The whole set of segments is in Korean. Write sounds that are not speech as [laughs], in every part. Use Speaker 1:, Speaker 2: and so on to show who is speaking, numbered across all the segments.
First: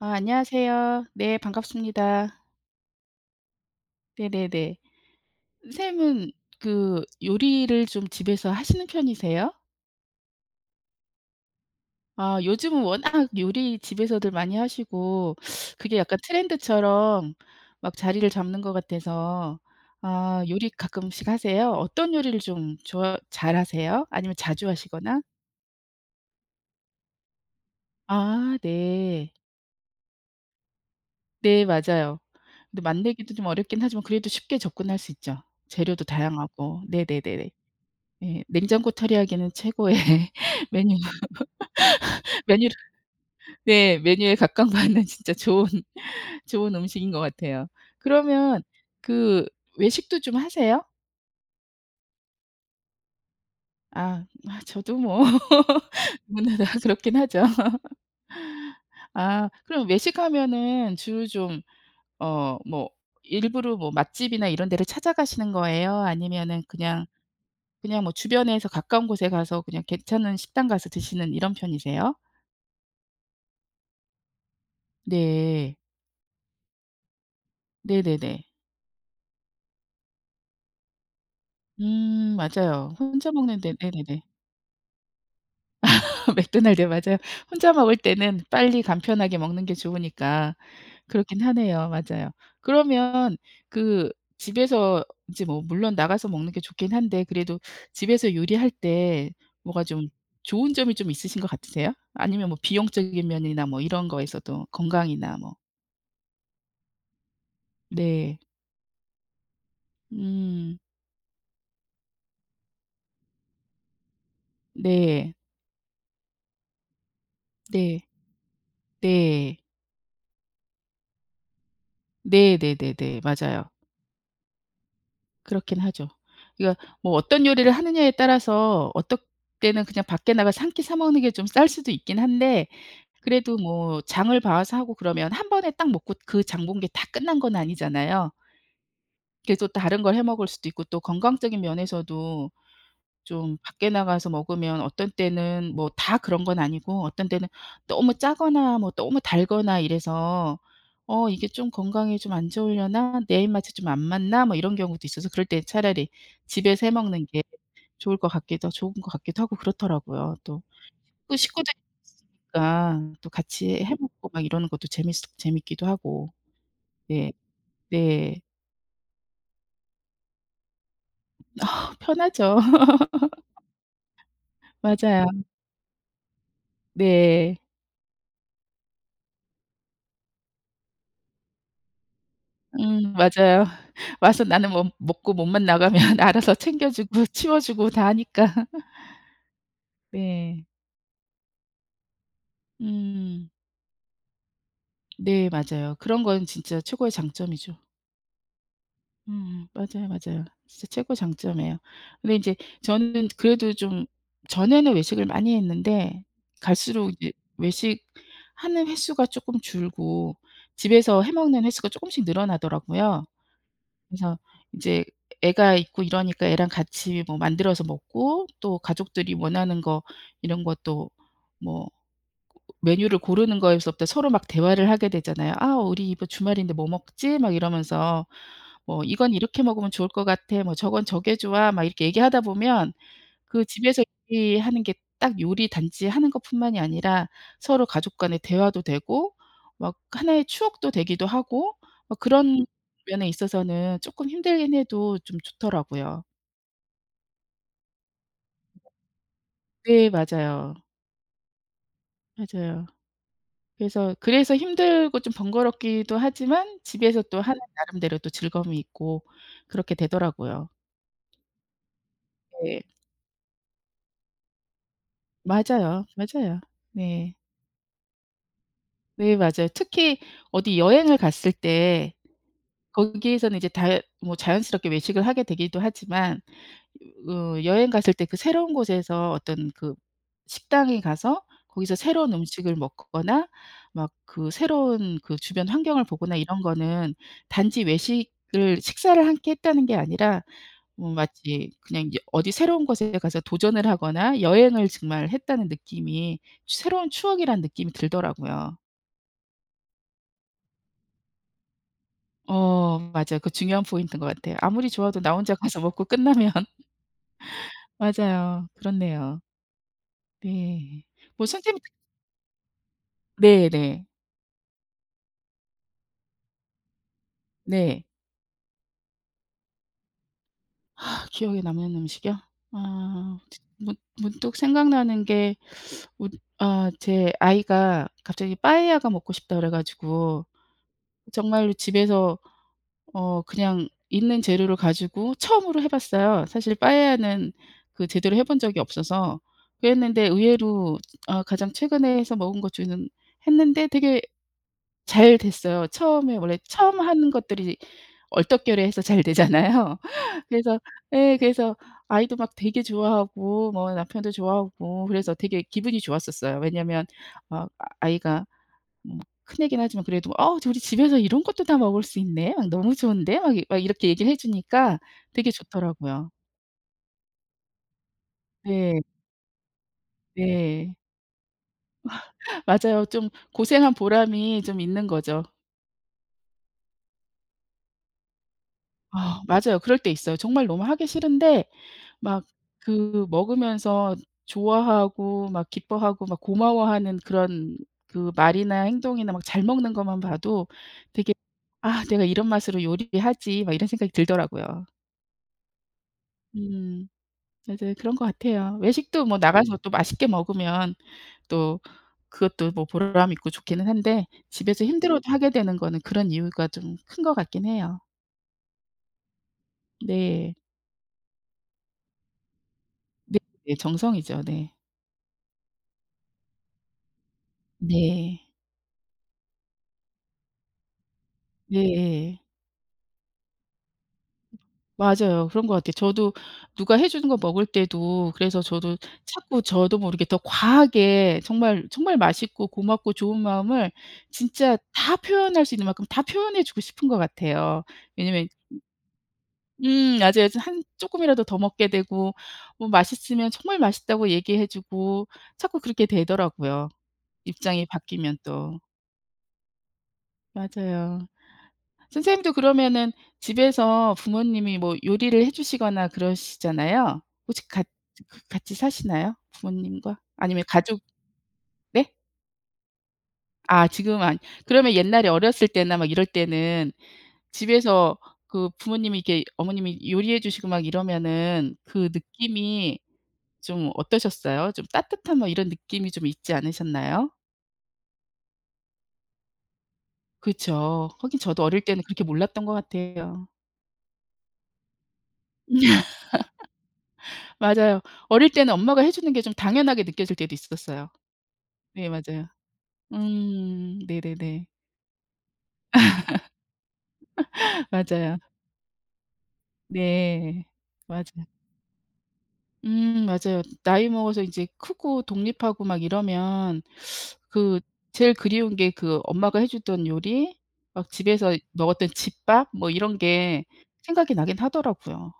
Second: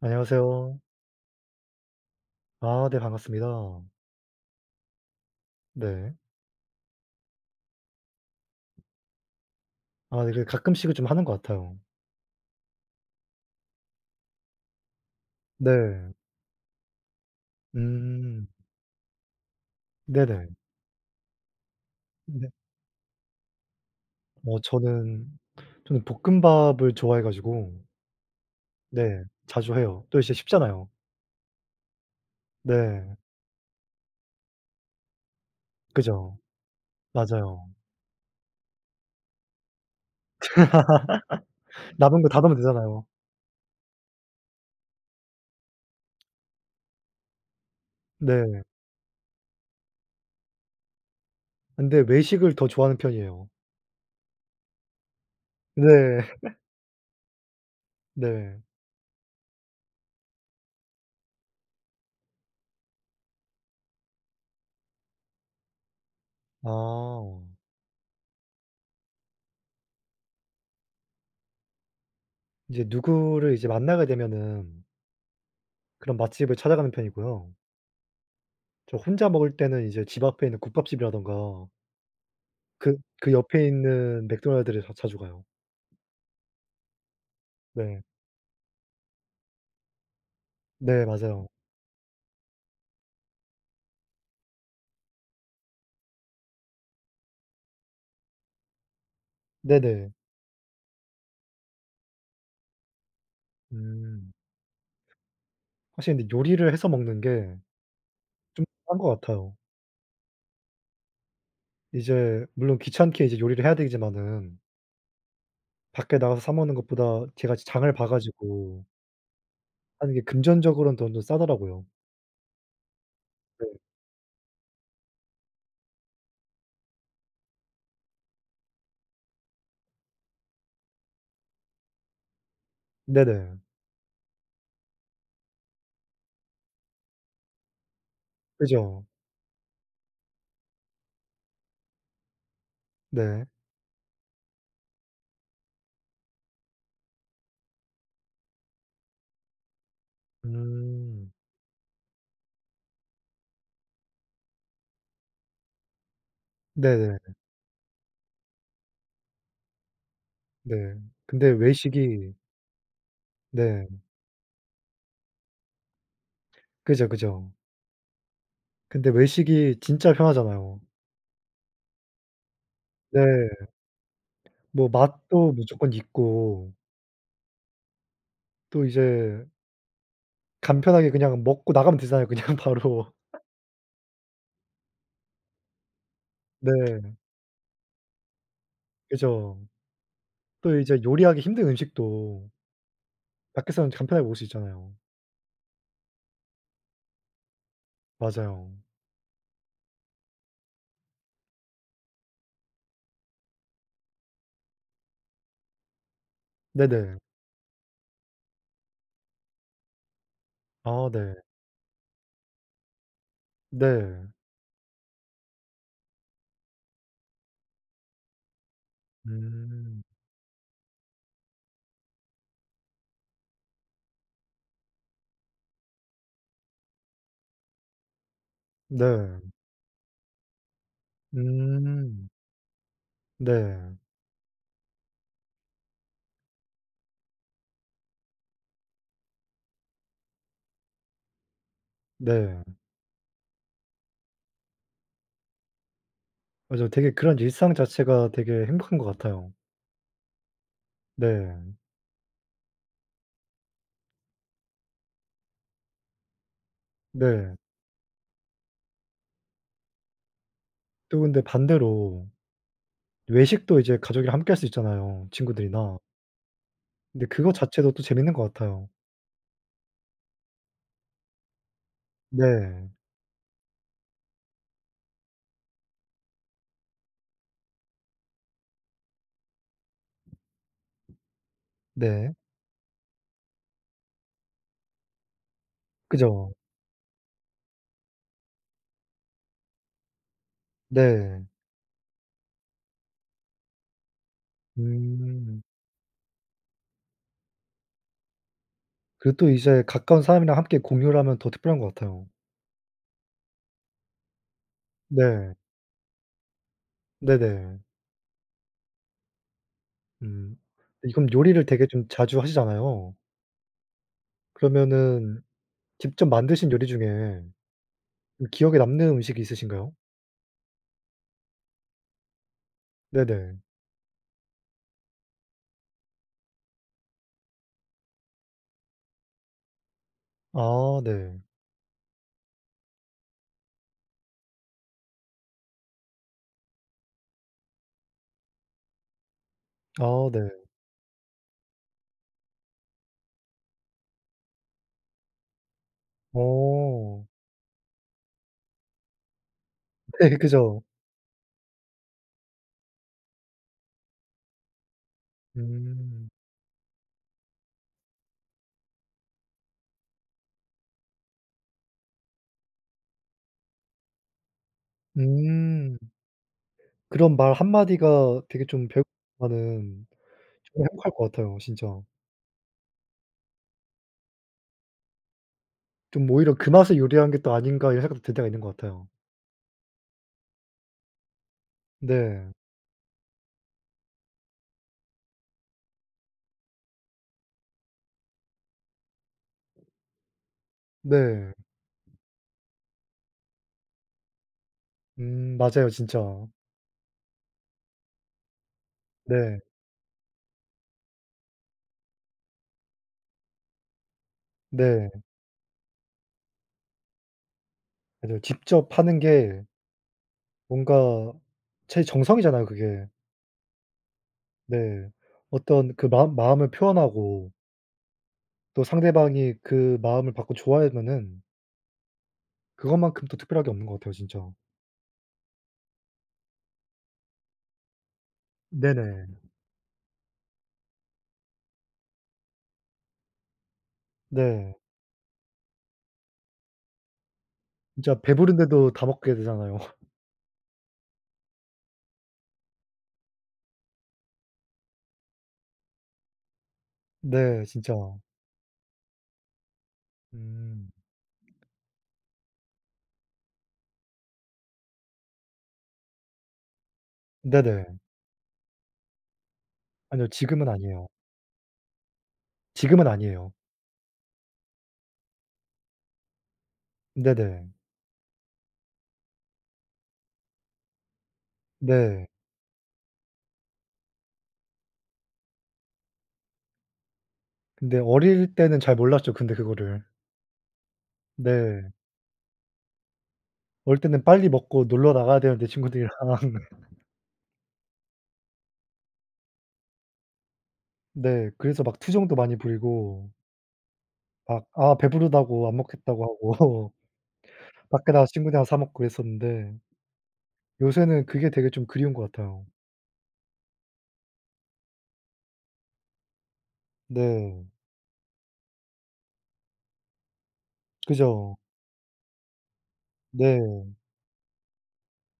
Speaker 1: 아
Speaker 2: 안녕하세요.
Speaker 1: 안녕하세요. 네, 반갑습니다.
Speaker 2: 아 네, 반갑습니다.
Speaker 1: 네네네.
Speaker 2: 네.
Speaker 1: 선생님은 그 요리를 좀 집에서 하시는 편이세요?
Speaker 2: 아, 이게 가끔씩은 좀 하는 것 같아요.
Speaker 1: 아 요즘은 워낙 요리 집에서들 많이 하시고 그게
Speaker 2: 네.
Speaker 1: 약간 트렌드처럼 막 자리를
Speaker 2: 음.
Speaker 1: 잡는 것 같아서 아,
Speaker 2: 네네.
Speaker 1: 요리 가끔씩 하세요? 어떤 요리를
Speaker 2: 네.
Speaker 1: 좀 좋아 잘하세요? 아니면
Speaker 2: 어
Speaker 1: 자주 하시거나?
Speaker 2: 저는 저는 볶음밥을 좋아해 가지고
Speaker 1: 아,
Speaker 2: 네,
Speaker 1: 네.
Speaker 2: 자주 해요. 또 이제 쉽잖아요.
Speaker 1: 네, 맞아요. 근데
Speaker 2: 네.
Speaker 1: 만들기도 좀 어렵긴 하지만 그래도 쉽게 접근할 수 있죠. 재료도
Speaker 2: 그죠.
Speaker 1: 다양하고. 네네네네.
Speaker 2: 맞아요.
Speaker 1: 네. 냉장고 털이하기에는 최고의 메뉴.
Speaker 2: [laughs] 남은 거 다
Speaker 1: [laughs]
Speaker 2: 넣으면
Speaker 1: 메뉴를
Speaker 2: 되잖아요.
Speaker 1: 네 메뉴에 각각 맞는 진짜 좋은 좋은 음식인 것 같아요. 그러면
Speaker 2: 네.
Speaker 1: 그 외식도 좀 하세요?
Speaker 2: 근데 외식을 더 좋아하는 편이에요.
Speaker 1: 아. 아 저도 뭐 [laughs]
Speaker 2: 네.
Speaker 1: 누구나
Speaker 2: [laughs]
Speaker 1: 다 그렇긴 하죠.
Speaker 2: 네.
Speaker 1: [laughs] 아, 그럼 외식하면은 주로 좀 어 뭐 일부러 뭐 맛집이나 이런 데를 찾아가시는 거예요? 아니면은 그냥,
Speaker 2: 아.
Speaker 1: 그냥 뭐 주변에서 가까운 곳에 가서 그냥 괜찮은 식당 가서 드시는 이런 편이세요?
Speaker 2: 이제 누구를 이제 만나게 되면은
Speaker 1: 네.
Speaker 2: 그런 맛집을 찾아가는 편이고요.
Speaker 1: 네네네.
Speaker 2: 저 혼자 먹을 때는 이제 집 앞에 있는 국밥집이라든가
Speaker 1: 음, 맞아요.
Speaker 2: 그
Speaker 1: 혼자
Speaker 2: 그 옆에
Speaker 1: 먹는데 네네네.
Speaker 2: 있는 맥도날드를 더 자주 가요.
Speaker 1: [laughs] 맥도날드요. 맞아요. 혼자 먹을
Speaker 2: 네.
Speaker 1: 때는 빨리 간편하게 먹는 게 좋으니까
Speaker 2: 네,
Speaker 1: 그렇긴
Speaker 2: 맞아요.
Speaker 1: 하네요. 맞아요. 그러면 그 집에서 이제 뭐 물론 나가서 먹는 게 좋긴 한데 그래도 집에서 요리할 때 뭐가 좀
Speaker 2: 네네.
Speaker 1: 좋은 점이 좀 있으신 것 같으세요? 아니면 뭐 비용적인 면이나 뭐 이런
Speaker 2: 음.
Speaker 1: 거에서도 건강이나 뭐.
Speaker 2: 확실히 근데 요리를 해서 먹는 게
Speaker 1: 네.
Speaker 2: 좀 싼 것 같아요.
Speaker 1: 음.
Speaker 2: 이제 물론 귀찮게 이제 요리를 해야 되지만은
Speaker 1: 네.
Speaker 2: 밖에 나가서 사 먹는 것보다 제가 이제 장을
Speaker 1: 네.
Speaker 2: 봐 가지고
Speaker 1: 네.
Speaker 2: 하는 게 금전적으로는 돈 좀 싸더라고요.
Speaker 1: 네 네네네, 맞아요.
Speaker 2: 네.
Speaker 1: 그렇긴 하죠. 그러니까 뭐 어떤 요리를 하느냐에 따라서 어떨 때는 그냥 밖에 나가서 1 끼 사 먹는 게 좀 쌀 수도 있긴 한데 그래도
Speaker 2: 네네.
Speaker 1: 뭐 장을 봐 와서 하고 그러면 1 번에 딱 먹고 그 장 본 게 다 끝난 건 아니잖아요.
Speaker 2: 그죠.
Speaker 1: 계속 다른 걸 해 먹을 수도 있고 또 건강적인 면에서도
Speaker 2: 네.
Speaker 1: 좀 밖에 나가서 먹으면 어떤 때는 뭐 다 그런 건 아니고 어떤 때는 너무 짜거나 뭐 너무 달거나 이래서 '어
Speaker 2: 음.
Speaker 1: 이게 좀 건강에 좀 안 좋으려나? 내 입맛에 좀 안 맞나?' 뭐 이런 경우도 있어서 그럴 때는 차라리 집에서 해
Speaker 2: 네네.
Speaker 1: 먹는 게 좋을 것 같기도 좋은 것 같기도 하고 그렇더라고요. 또.
Speaker 2: 네.
Speaker 1: 또
Speaker 2: 근데
Speaker 1: 식구들이
Speaker 2: 외식이
Speaker 1: 있으니까 또 같이해
Speaker 2: 네.
Speaker 1: 먹고 막 이러는 것도 재밌으 재밌기도 하고.
Speaker 2: 그죠,
Speaker 1: 네.
Speaker 2: 그죠.
Speaker 1: 네.
Speaker 2: 근데 외식이 진짜 편하잖아요.
Speaker 1: 편하죠.
Speaker 2: 네.
Speaker 1: [laughs]
Speaker 2: 뭐
Speaker 1: 맞아요.
Speaker 2: 맛도 무조건 있고
Speaker 1: 네.
Speaker 2: 또 이제 간편하게 그냥 먹고 나가면 되잖아요 그냥 바로.
Speaker 1: 음 맞아요. 와서 나는 뭐 먹고 몸만 나가면 알아서 챙겨
Speaker 2: 네.
Speaker 1: 주고 치워 주고 다 하니까.
Speaker 2: 그죠.
Speaker 1: [laughs] 네.
Speaker 2: 또 이제 요리하기 힘든 음식도
Speaker 1: 음.
Speaker 2: 밖에서는 간편하게 먹을 수 있잖아요.
Speaker 1: 네 맞아요. 그런 건 진짜 최고의 장점이죠.
Speaker 2: 맞아요.
Speaker 1: 음 맞아요, 맞아요. 진짜 최고의 장점이에요. 근데 인제 저는 그래도 좀 전에는 외식을 많이 했는데 갈수록
Speaker 2: 네네.
Speaker 1: 이제 외식하는 횟수가 쪼끔 줄고
Speaker 2: 아
Speaker 1: 집에서 해
Speaker 2: 네.
Speaker 1: 먹는 횟수가 쪼금씩 늘어나더라고요.
Speaker 2: 네.
Speaker 1: 그래서 인제 애가 있고 이러니까 애랑 같이 뭐 만들어서 먹고 또 가족들이 원하는
Speaker 2: 음.
Speaker 1: 거 이런 것도 뭐 메뉴를 고르는 거에서부터 서로 막 대화를 하게 되잖아요. "아 우리 이번 주말인데 뭐 먹지?" 막 이러면서 뭐 "이건
Speaker 2: 네.
Speaker 1: 이렇게 먹으면 좋을 것 같아. 뭐 저건 저게 좋아." 막 이렇게
Speaker 2: 음.
Speaker 1: 얘기하다 보면 그
Speaker 2: 네.
Speaker 1: 집에서 요리하는 게 딱 요리 단지 하는 것뿐만이 아니라 서로 가족 간의 대화도 되고 막 하나의 추억도 되기도 하고 아
Speaker 2: 네.
Speaker 1: 그런 면에 있어서는 쪼끔 힘들긴 해도 좀 좋더라고요.
Speaker 2: 맞아요. 되게 그런 일상 자체가 되게 행복한 것 같아요.
Speaker 1: 네, 맞아요.
Speaker 2: 네.
Speaker 1: 맞아요. 그래서 그래서 힘들고 좀 번거롭기도 하지만 집에서 또
Speaker 2: 네.
Speaker 1: 하는 나름대로 또 즐거움이 있고 그렇게 되더라고요.
Speaker 2: 또 근데 반대로
Speaker 1: 네.
Speaker 2: 외식도 이제 가족이랑 함께 할 수 있잖아요. 친구들이나.
Speaker 1: 맞아요, 맞아요.
Speaker 2: 근데
Speaker 1: 네.
Speaker 2: 그거 자체도 또 재밌는 것 같아요.
Speaker 1: 네, 맞아요. 특히 어디 여행을 갔을 때
Speaker 2: 네.
Speaker 1: 거기에서는 이제 다 뭐 자연스럽게 외식을 하게 되기도 하지만 어 여행 갔을 때 그 새로운 곳에서 어떤 그 식당에 가서 거기서
Speaker 2: 네.
Speaker 1: 새로운 음식을 먹거나 막 그 새로운 그 주변 환경을 보거나
Speaker 2: 그죠.
Speaker 1: 이런 거는 단지 외식을 식사를 함께 했다는 게 아니라 뭐,
Speaker 2: 네.
Speaker 1: 마치 그냥 여 어디 새로운 곳에 가서 도전을 하거나 여행을 정말
Speaker 2: 음.
Speaker 1: 했다는 느낌이 새로운 추억이라는 느낌이 들더라고요.
Speaker 2: 그리고 또 이제 가까운 사람이랑 함께 공유를 하면 더 특별한 것 같아요.
Speaker 1: 어, 맞아요. 그 중요한 포인트인 것 같아요. 아무리 좋아도 나 혼자
Speaker 2: 네.
Speaker 1: 가서 먹고 끝나면
Speaker 2: 네네.
Speaker 1: 맞아요. 그렇네요.
Speaker 2: 음.
Speaker 1: 네.
Speaker 2: 이 그럼
Speaker 1: 뭐
Speaker 2: 요리를
Speaker 1: 선생님
Speaker 2: 되게 좀 자주 하시잖아요.
Speaker 1: 네네.
Speaker 2: 그러면은 직접 만드신 요리 중에
Speaker 1: 네.
Speaker 2: 이 기억에 남는 음식이 있으신가요?
Speaker 1: 아, 기억에 남는 음식이요? 아,
Speaker 2: 네네.
Speaker 1: 문 문득 생각나는 게 어 아 제 아이가 갑자기 빠에야가 먹고 싶다 그래 가지고
Speaker 2: 아 네.
Speaker 1: 정말로 집에서 어 그냥 있는 재료를 가지고 처음으로 해 봤어요. 사실 빠에야는 그 제대로 해 본 적이 없어서 그랬는데
Speaker 2: 아 네.
Speaker 1: 의외로 아 가장 최근에 해서 먹은 것 중에는 했는데 되게 잘 됐어요. 처음에 원래 처음
Speaker 2: 어.
Speaker 1: 하는 것들이 얼떨결에 해서 잘 되잖아요.
Speaker 2: 네
Speaker 1: 그래서
Speaker 2: 그죠.
Speaker 1: 예 그래서 아이도 막 되게 좋아하고 뭐 남편도 좋아하고 그래서 되게 기분이
Speaker 2: 음.
Speaker 1: 좋았었어요. 왜냐면 어 아이가 뭐 큰 애긴 하지만 그래도 "어 우리 집에서 이런 것도 다 먹을 수 있네? 어 너무 좋은데?" 막 막 이렇게 얘기를 해 주니까 되게
Speaker 2: 음.
Speaker 1: 좋더라고요.
Speaker 2: 그런 말 한마디가 되게 좀
Speaker 1: 네.
Speaker 2: [unintelligible] 정말
Speaker 1: 네.
Speaker 2: 행복할 것 같아요, 진짜.
Speaker 1: [laughs] 맞아요. 좀 고생한 보람이 좀 있는 거죠.
Speaker 2: 좀 오히려 '그 맛에 요리하는 게 또 아닌가.' 이런 생각이 들 때가 있는 것 같아요.
Speaker 1: 아, 맞아요. 그럴 때 있어요. 정말 너무 하기 싫은데 막
Speaker 2: 네.
Speaker 1: 그 먹으면서 좋아하고 막 기뻐하고 막 고마워하는 그런 그 말이나 행동이나 막 잘 먹는 것만 봐도 되게
Speaker 2: 네.
Speaker 1: '아 내가 이런 맛으로 요리를 하지.' 막 이런 생각이 들더라고요.
Speaker 2: 음 맞아요, 진짜.
Speaker 1: 음. 맞아요. 그런 것 같아요. 외식도 뭐
Speaker 2: 네.
Speaker 1: 나가서 또 맛있게 먹으면 또 그것도 뭐 보람 있고 좋기는 한데 집에서
Speaker 2: 네.
Speaker 1: 힘들어도 하게 되는 거는 그런 이유가 좀 큰 것 같긴 해요.
Speaker 2: 그래도 직접 하는 게
Speaker 1: 네.
Speaker 2: 뭔가 제 정성이잖아요, 그게.
Speaker 1: 네, 정성이죠. 네.
Speaker 2: 네. 어떤 그 마음 마음을 표현하고
Speaker 1: 네.
Speaker 2: 또 상대방이 그 마음을 받고 좋아하면은
Speaker 1: 예예.
Speaker 2: 그것만큼 또 특별한 게 없는 것 같아요. 진짜.
Speaker 1: 맞아요. 그런 것 같아요. 저도 누가 해 주는 거 먹을 때도 그래서 저도
Speaker 2: 네네.
Speaker 1: 자꾸 저도 모르게 더 과하게 정말 정말 맛있고 고맙고 좋은 마음을 진짜
Speaker 2: 네.
Speaker 1: 다 표현할 수 있는 만큼 다 표현해 주고 싶은 것 같아요.
Speaker 2: 진짜
Speaker 1: 왜냐면
Speaker 2: 배부른데도 다 먹게 되잖아요. [laughs]
Speaker 1: 음 맞아요. 저 한 쪼끔이라도 더 먹게 되고 뭐 맛있으면 정말 맛있다고 얘기해 주고 자꾸 그렇게 되더라고요,
Speaker 2: 네,
Speaker 1: 입장이
Speaker 2: 진짜.
Speaker 1: 바뀌면 또.
Speaker 2: 음.
Speaker 1: 맞아요. 선생님도 그러면은 집에서 부모님이 뭐 요리를 해 주시거나 그러시잖아요? 혹시 같
Speaker 2: 네네.
Speaker 1: 같이 사시나요? 부모님과?
Speaker 2: 아니요.
Speaker 1: 아니면
Speaker 2: 지금은
Speaker 1: 가족
Speaker 2: 아니에요.
Speaker 1: 네?
Speaker 2: 지금은 아니에요.
Speaker 1: 아 지금 안 그러면 옛날에 어렸을 때나 막 이럴 때는
Speaker 2: 네네.
Speaker 1: 집에서 그 부모님이 이렇게 어머님이 요리해 주시고 막 이러면은 그
Speaker 2: 네.
Speaker 1: 느낌이 좀 어떠셨어요? 좀 따뜻한 뭐 이런 느낌이 좀 있지 않으셨나요?
Speaker 2: 근데 어릴 때는 잘 몰랐죠, 근데 그거를.
Speaker 1: 그쵸. 하긴 저도 어릴
Speaker 2: 네.
Speaker 1: 때는 그렇게 몰랐던 것 같아요.
Speaker 2: 어릴 때는 빨리 먹고 놀러 나가야 되는데 친구들이랑.
Speaker 1: [laughs] 맞아요. 어릴 때는 엄마가 해 주는 게 좀 당연하게 느껴질 때도 있었어요.
Speaker 2: 네 그래서 막
Speaker 1: 네
Speaker 2: 투정도
Speaker 1: 맞아요.
Speaker 2: 많이 부리고
Speaker 1: 음.
Speaker 2: 막
Speaker 1: 네네네.
Speaker 2: 아 배부르다고 안 먹겠다고 하고
Speaker 1: [laughs]
Speaker 2: 밖에 나가서
Speaker 1: 맞아요.
Speaker 2: 친구들이랑 사 먹고 그랬었는데
Speaker 1: 네,
Speaker 2: 요새는
Speaker 1: 맞아요.
Speaker 2: 그게 되게 좀 그리운 것 같아요.
Speaker 1: 음 맞아요. 나이 먹어서 이제 크고 독립하고 막 이러면
Speaker 2: 네.
Speaker 1: 그 제일 그리운 게 그 엄마가 해 주던 요리 막 집에서
Speaker 2: 그죠.
Speaker 1: 먹었던 집밥? 뭐 이런 게
Speaker 2: 네.
Speaker 1: 생각이 나긴 하더라고요.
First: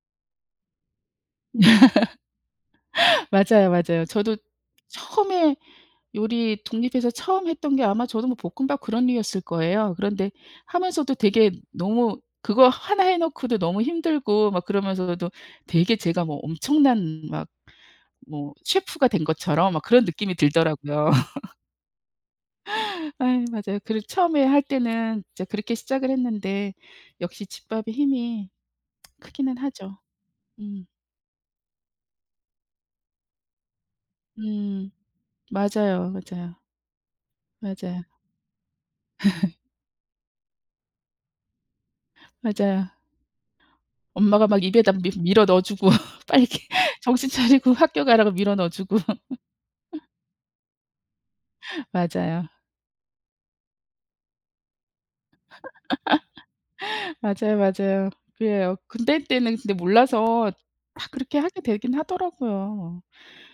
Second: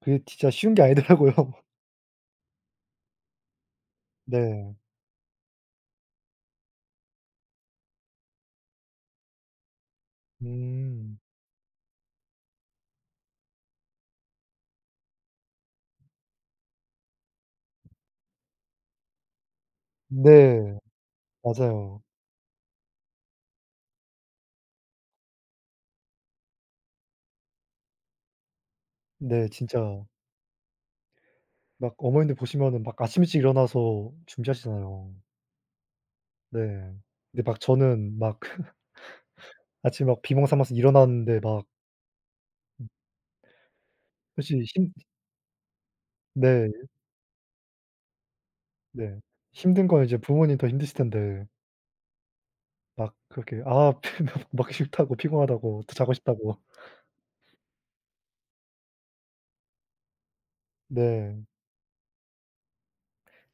Speaker 2: 그게 진짜 쉬운 게 아니더라고요.
Speaker 1: [laughs] 맞아요, 맞아요. 저도
Speaker 2: 네.
Speaker 1: 처음에 요리 독립해서 처음 했던 게 아마 저도 뭐 볶음밥 그런 류였을 거예요. 그런데 하면서도
Speaker 2: 음.
Speaker 1: 되게 너무 그거 하나 해 놓고도 너무 힘들고 막 그러면서도 되게 제가 뭐 엄청난 막 뭐 셰프가 된 것처럼 막 그런 느낌이
Speaker 2: 네,
Speaker 1: 들더라고요. [laughs]
Speaker 2: 맞아요.
Speaker 1: 아이 맞아요. 그리고 처음에 할 때는 이제 그렇게 시작을 했는데 역시 집밥의 힘이
Speaker 2: 네.
Speaker 1: 크기는 하죠.
Speaker 2: 진짜
Speaker 1: 음.
Speaker 2: 막 어머님들 보시면은 막 아침 일찍 일어나서
Speaker 1: 음,
Speaker 2: 준비하시잖아요.
Speaker 1: 맞아요, 맞아요.
Speaker 2: 네. 근데 막
Speaker 1: 맞아요.
Speaker 2: 저는 막
Speaker 1: [laughs]
Speaker 2: [laughs] 아침에 막 비몽사몽 해서 일어났는데 막 음.
Speaker 1: 맞아요. 엄마가
Speaker 2: 사실
Speaker 1: 막
Speaker 2: 이 힘드
Speaker 1: 입에다 밀 밀어 넣어 주고 [laughs] 빨리
Speaker 2: 네.
Speaker 1: 정신 차리고 학교 가라고 밀어 넣어 주고.
Speaker 2: 네. 힘든 건
Speaker 1: [laughs]
Speaker 2: 이제 부모님이 더 힘드실 텐데
Speaker 1: 맞아요.
Speaker 2: 막 그렇게 아 피면 먹기 싫다고 피곤하다고 더 자고 싶다고.
Speaker 1: [laughs] 맞아요, 맞아요. 그래요. 근데 그때는 근데 몰라서 막 그렇게
Speaker 2: 네.
Speaker 1: 하게 되긴 하더라고요.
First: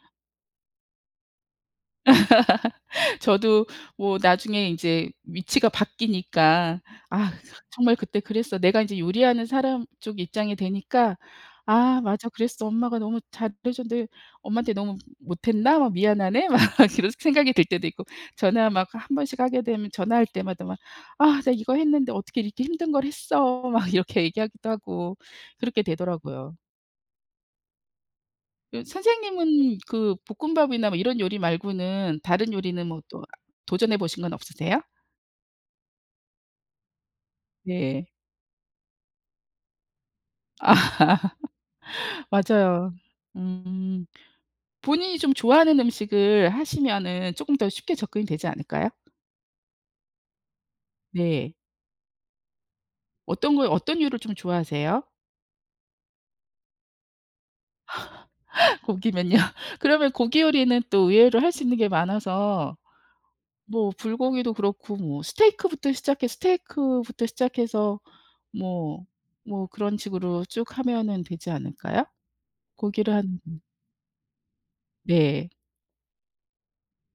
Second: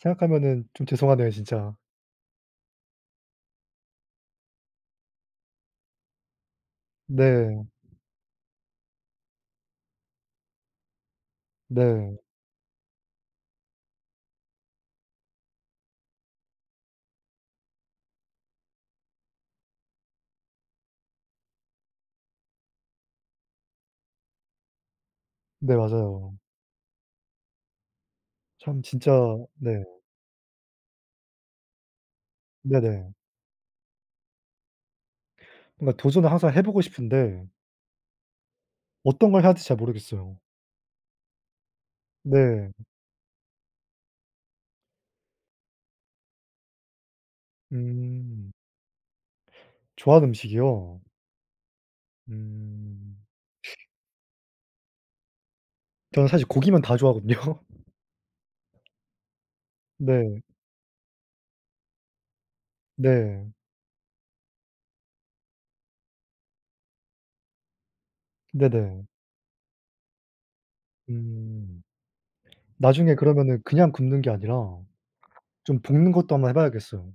Speaker 2: 생각하면은 좀 죄송하네요, 진짜.
Speaker 1: [laughs] 저도 뭐 나중에 이제 위치가 바뀌니까 '아 그거
Speaker 2: 네.
Speaker 1: 정말 그때 그랬어.' 내가 이제 요리하는 사람 쪽 입장이 되니까 '아
Speaker 2: 네.
Speaker 1: 맞아. 그랬어. 엄마가 너무 잘해 줬는데 엄마한테 너무 못했나? 막 미안하네.' 막 그런 생각이 들 때도 있고 전화 막 1 번씩 하게 되면 전화할 때마다 막 "아 나 이거 했는데 어떻게 이렇게 힘든 걸 했어." 막 이렇게 얘기하기도 하고
Speaker 2: 네,
Speaker 1: 그렇게
Speaker 2: 맞아요.
Speaker 1: 되더라고요.
Speaker 2: 참
Speaker 1: 음
Speaker 2: 진짜
Speaker 1: 선생님은
Speaker 2: 네.
Speaker 1: 그 볶음밥이나 뭐 이런 요리 말고는 다른 요리는 뭐
Speaker 2: 네네.
Speaker 1: 또 도전해 보신 건 없으세요?
Speaker 2: 뭔가 도전은 항상 해 보고 싶은데
Speaker 1: 네.
Speaker 2: 어떤 걸 해야 될지 잘 모르겠어요.
Speaker 1: 아 [laughs]
Speaker 2: 네.
Speaker 1: 맞아요. 음. 본인이 좀 좋아하는 음식을 하시면은 쪼끔 더 쉽게 접근이 되지
Speaker 2: 음.
Speaker 1: 않을까요?
Speaker 2: 좋아하는 음식이요?
Speaker 1: 네.
Speaker 2: 음.
Speaker 1: 어떤 거, 어떤 류를 좀 좋아하세요?
Speaker 2: 저는 사실 고기면 다 좋아하거든요.
Speaker 1: [laughs] 고기면요? 그러면
Speaker 2: 네.
Speaker 1: 고기 요리는 또 의외로 할 수 있는 게 많아서
Speaker 2: 네.
Speaker 1: 뭐 불고기도 그렇고 뭐 스테이크부터 시작해 스테이크부터 시작해서 뭐,
Speaker 2: 네네.
Speaker 1: 뭐 그런 식으로 쭉 하면 되지
Speaker 2: 음.
Speaker 1: 않을까요? 고기를
Speaker 2: 나중에
Speaker 1: 한
Speaker 2: 그러면은
Speaker 1: 음.
Speaker 2: 그냥 굽는 게 아니라
Speaker 1: 네.
Speaker 2: 좀 볶는 것도 한번 해 봐야겠어요.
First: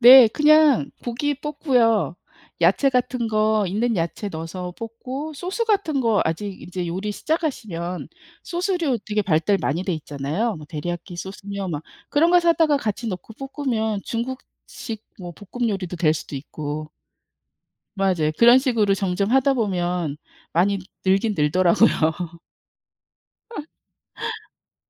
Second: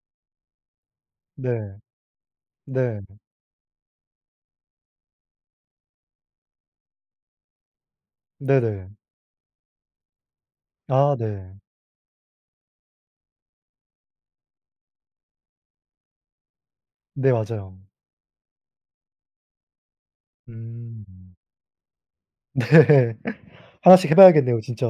Speaker 1: 네. 그냥 고기
Speaker 2: 네.
Speaker 1: 볶고요. 야채
Speaker 2: 네.
Speaker 1: 같은 거, 있는 야채 넣어서 볶고 소스 같은 거 아직 인제 요리 시작하시면
Speaker 2: 네네.
Speaker 1: 소스류 되게 발달 많이 돼 있잖아요. 뭐
Speaker 2: 아
Speaker 1: 데리야키
Speaker 2: 네.
Speaker 1: 소스며 막 그런 거 사다가 같이 넣고 볶으면 중국식 뭐 볶음 요리도 될 수도 있고.
Speaker 2: 네. 맞아요.
Speaker 1: 맞아요. 그런 식으로 점점 하다 보면 많이 늘긴
Speaker 2: 음.
Speaker 1: 늘더라고요. [laughs]
Speaker 2: 네. 하나씩 해 봐야겠네요, 진짜.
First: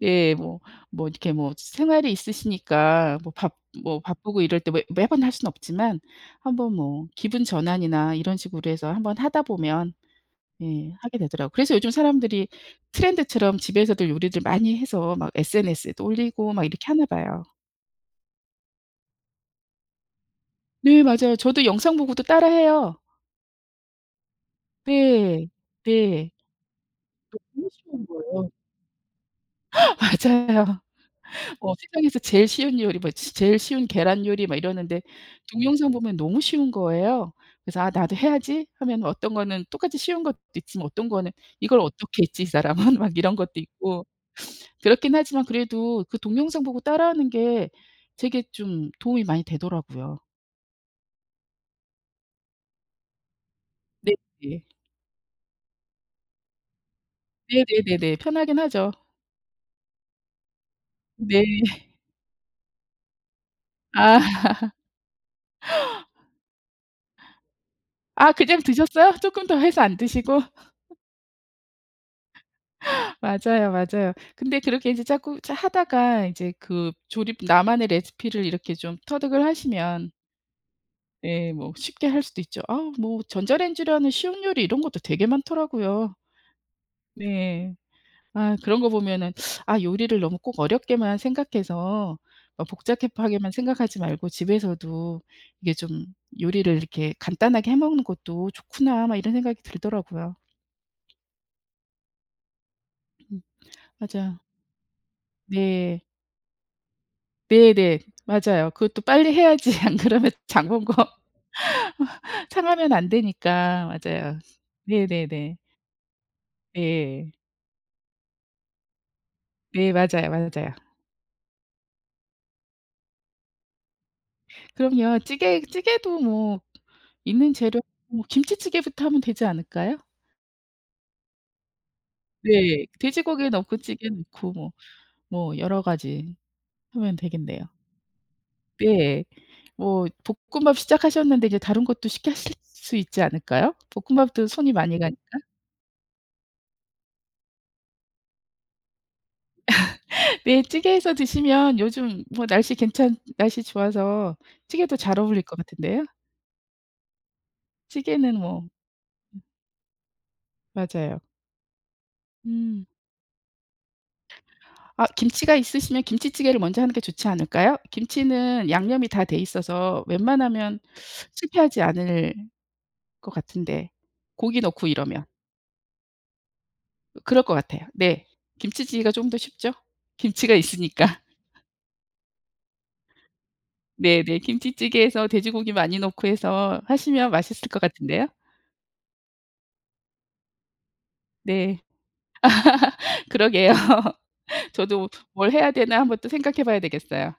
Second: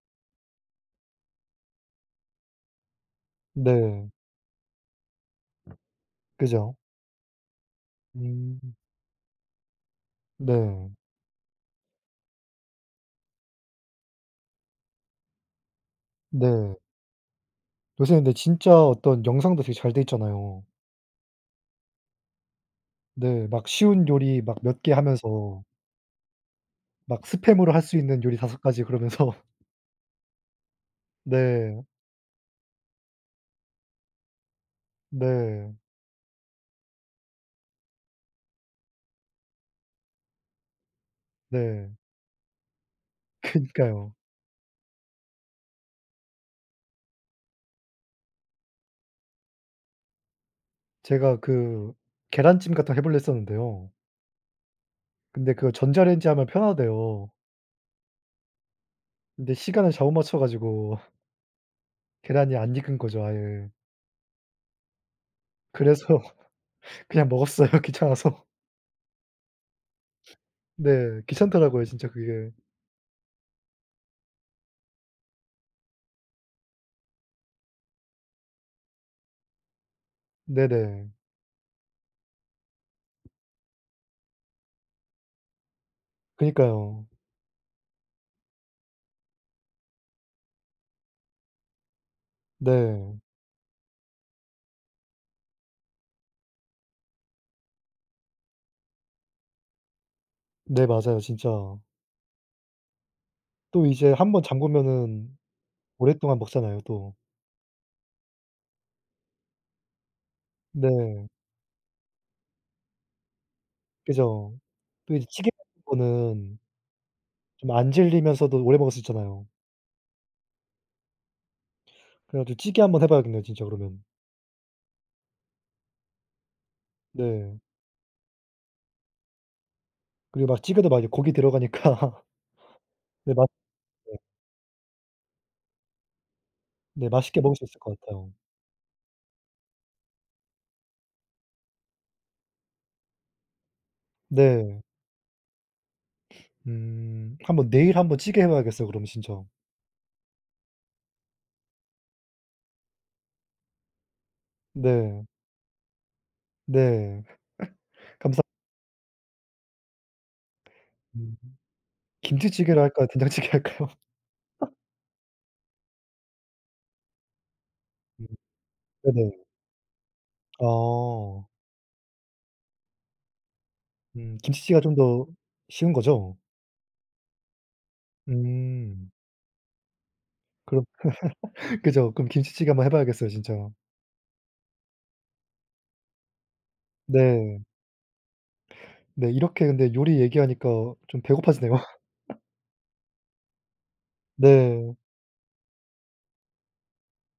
Speaker 1: 예. 뭐, 뭐 이렇게 뭐 생활이 있으시니까 뭐 바 뭐
Speaker 2: 네.
Speaker 1: 바쁘고 이럴 때 왜 매번 할 수는 없지만 한번
Speaker 2: 그죠.
Speaker 1: 뭐 기분 전환이나 이런 식으로
Speaker 2: 음
Speaker 1: 해서 한번 하다 보면
Speaker 2: 네.
Speaker 1: 예 하게 되더라고요. 그래서 요즘 사람들이 트렌드처럼 집에서도 요리들 많이 해서 막 SNS에도 올리고 막
Speaker 2: 네.
Speaker 1: 이렇게 하나 봐요.
Speaker 2: 요새 근데 진짜 어떤 영상도 되게 잘 돼 있잖아요.
Speaker 1: 네. 맞아요. 저도 영상 보고도 따라 해요.
Speaker 2: 네. 막 쉬운 요리 막 몇 개
Speaker 1: 네.
Speaker 2: 하면서
Speaker 1: 네.
Speaker 2: 막
Speaker 1: 너무
Speaker 2: 스팸으로 할 수
Speaker 1: 쉬운
Speaker 2: 있는 요리
Speaker 1: 거에요.
Speaker 2: 5 가지 그러면서.
Speaker 1: 맞아요. 어
Speaker 2: 네.
Speaker 1: 세상에서 제일 쉬운 요리, 뭐 치 제일 쉬운 계란 요리 막 이러는데
Speaker 2: 네.
Speaker 1: 동영상 보면 너무 쉬운 거예요. 그래서 '아 나도 해야지.' 하면 어떤 거는 똑같이 쉬운 것도 있지만 어떤 거는 '이걸
Speaker 2: 네.
Speaker 1: 어떻게 했지 이 사람은?' 막 이런 것도 있고.
Speaker 2: 그니까요.
Speaker 1: 그렇긴 하지만 그래도 그 동영상 보고 따라 하는 게 되게 좀 도움이 많이 되더라고요.
Speaker 2: 제가 그 계란찜 같은 거 해 보려 했었는데요.
Speaker 1: 네. 네.
Speaker 2: 근데 그거 전자레인지에 하면 편하대요.
Speaker 1: 네네네네. 편하긴 하죠.
Speaker 2: 근데 시간을 잘못 맞춰 가지고
Speaker 1: 네. [laughs]
Speaker 2: 계란이 안 익은 거죠, 아예.
Speaker 1: 아. [laughs]
Speaker 2: 그래서 그냥 먹었어요
Speaker 1: 아,
Speaker 2: 귀찮아서.
Speaker 1: 그냥 드셨어요? 쪼끔 더 해서 안 드시고? [laughs]
Speaker 2: 네. 귀찮더라고요, 진짜 그게.
Speaker 1: 맞아요, 맞아요. 근데 그렇게 이제 자꾸 자 하다가 이제 그 조립 나만의 레시피를 이렇게 좀 터득을 하시면
Speaker 2: 네네.
Speaker 1: 예 뭐 쉽게 할 수도 있죠. 아 뭐 전자레인지로 하는 쉬운 요리 이런 것도 되게 많더라고요.
Speaker 2: 그니까요.
Speaker 1: 네. 아 그런 거 보면은 '아 요리를 너무 꼭 어렵게만 생각해서 어
Speaker 2: 네.
Speaker 1: 복잡하게만 생각하지 말고 집에서도 이게 좀 요리를 이렇게 간단하게 해 먹는 것도 좋구나.' 막 이런 생각이 들더라고요.
Speaker 2: 네. 맞아요, 진짜.
Speaker 1: 음
Speaker 2: 또 이제 1
Speaker 1: 맞아요.
Speaker 2: 번 장 보면
Speaker 1: 네.
Speaker 2: 오랫동안 먹잖아요, 또.
Speaker 1: 네 네. 맞아요. 그것도 빨리 해야지 안 그러면 장 본 거
Speaker 2: 네.
Speaker 1: 상하면 안 되니까. 맞아요.
Speaker 2: 그죠.
Speaker 1: 네
Speaker 2: 또 이제
Speaker 1: 네
Speaker 2: 찌개
Speaker 1: 네.
Speaker 2: 같은 거는
Speaker 1: 예.
Speaker 2: 좀 안 질리면서도 오래 먹을 수 있잖아요.
Speaker 1: 네. 맞아요, 맞아요.
Speaker 2: 그래 가지고 찌개 한번 해 봐야겠네요 진짜 그러면.
Speaker 1: 그럼요. 찌개 찌개도 뭐 있는
Speaker 2: 네.
Speaker 1: 재료 뭐 김치찌개부터 하면 되지 않을까요?
Speaker 2: 그리고 막 찌개도 막 이제 고기 들어가니까
Speaker 1: 네.
Speaker 2: 네 맛
Speaker 1: 돼지고기 넣고 찌개
Speaker 2: 네.
Speaker 1: 넣고 뭐 뭐 여러 가지
Speaker 2: 네.
Speaker 1: 하면
Speaker 2: 맛있게 먹을
Speaker 1: 되겠네요.
Speaker 2: 수 있을 것 같아요.
Speaker 1: 예. 뭐 볶음밥 시작하셨는데 인제 다른 것도 쉽게 하실 수 있지 않을까요, 볶음밥도 손이
Speaker 2: 네.
Speaker 1: 많이 가니까?
Speaker 2: [sniffs] 음 한번 내일 한번 찌개 해 봐야겠어요 그러면 진짜.
Speaker 1: [laughs] 네. 찌개 해서 드시면 요즘 뭐 날씨 괜찮 날씨 좋아서 찌개도 잘
Speaker 2: 네.
Speaker 1: 어울릴 것 같은데요.
Speaker 2: 네. [laughs]
Speaker 1: 찌개는
Speaker 2: 감사
Speaker 1: 뭐 예. 맞아요.
Speaker 2: 음. 김치찌개로
Speaker 1: 음.
Speaker 2: 할까요 된장찌개 할까요?
Speaker 1: 아 김치가 있으시면 김치찌개를 먼저 하는 게 좋지 않을까요?
Speaker 2: 음.
Speaker 1: 김치는 양념이 다 돼
Speaker 2: 네네.
Speaker 1: 있어서 웬만하면
Speaker 2: 어.
Speaker 1: 실패하지 않을 것 같은데
Speaker 2: 음.
Speaker 1: 고기
Speaker 2: 김치찌개가
Speaker 1: 넣고
Speaker 2: 좀
Speaker 1: 이러면.
Speaker 2: 더 쉬운 거죠?
Speaker 1: 어 그럴 것 같아요. 네.
Speaker 2: 음.
Speaker 1: 김치찌개가 쪼금 더 쉽죠, 김치가
Speaker 2: 그럼
Speaker 1: 있으니까? [laughs]
Speaker 2: [laughs] 그죠. 그럼 김치찌개 한번 해 봐야겠어요 진짜.
Speaker 1: 네 네. 김치찌개 해서 돼지고기 많이 넣고 해서 하시면
Speaker 2: 네.
Speaker 1: 맛있을 것 같은데요.
Speaker 2: 네. 이렇게 근데 요리 얘기하니까 좀 배고파지네요.
Speaker 1: 네.
Speaker 2: [laughs]
Speaker 1: [laughs] 그러게요.
Speaker 2: 네.
Speaker 1: 저도 '뭘 해야 되나?' 한번 또 생각해 봐야 되겠어요.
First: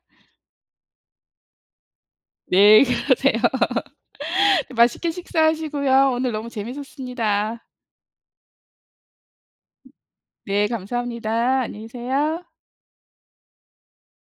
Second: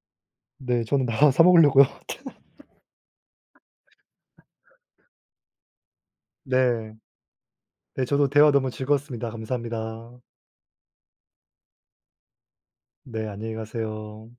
Speaker 2: 네. 저는 나가서 사 먹으려고요. [unintelligible]
Speaker 1: 네. 그러세요. [laughs] 맛있게 식사하시고요. 오늘 너무
Speaker 2: 네.
Speaker 1: 재밌었습니다.
Speaker 2: 네. 저도 대화 너무 즐거웠습니다.
Speaker 1: 음.
Speaker 2: 감사합니다.
Speaker 1: 네. 감사합니다. 안녕히 계세요.
Speaker 2: 네. 안녕히 가세요.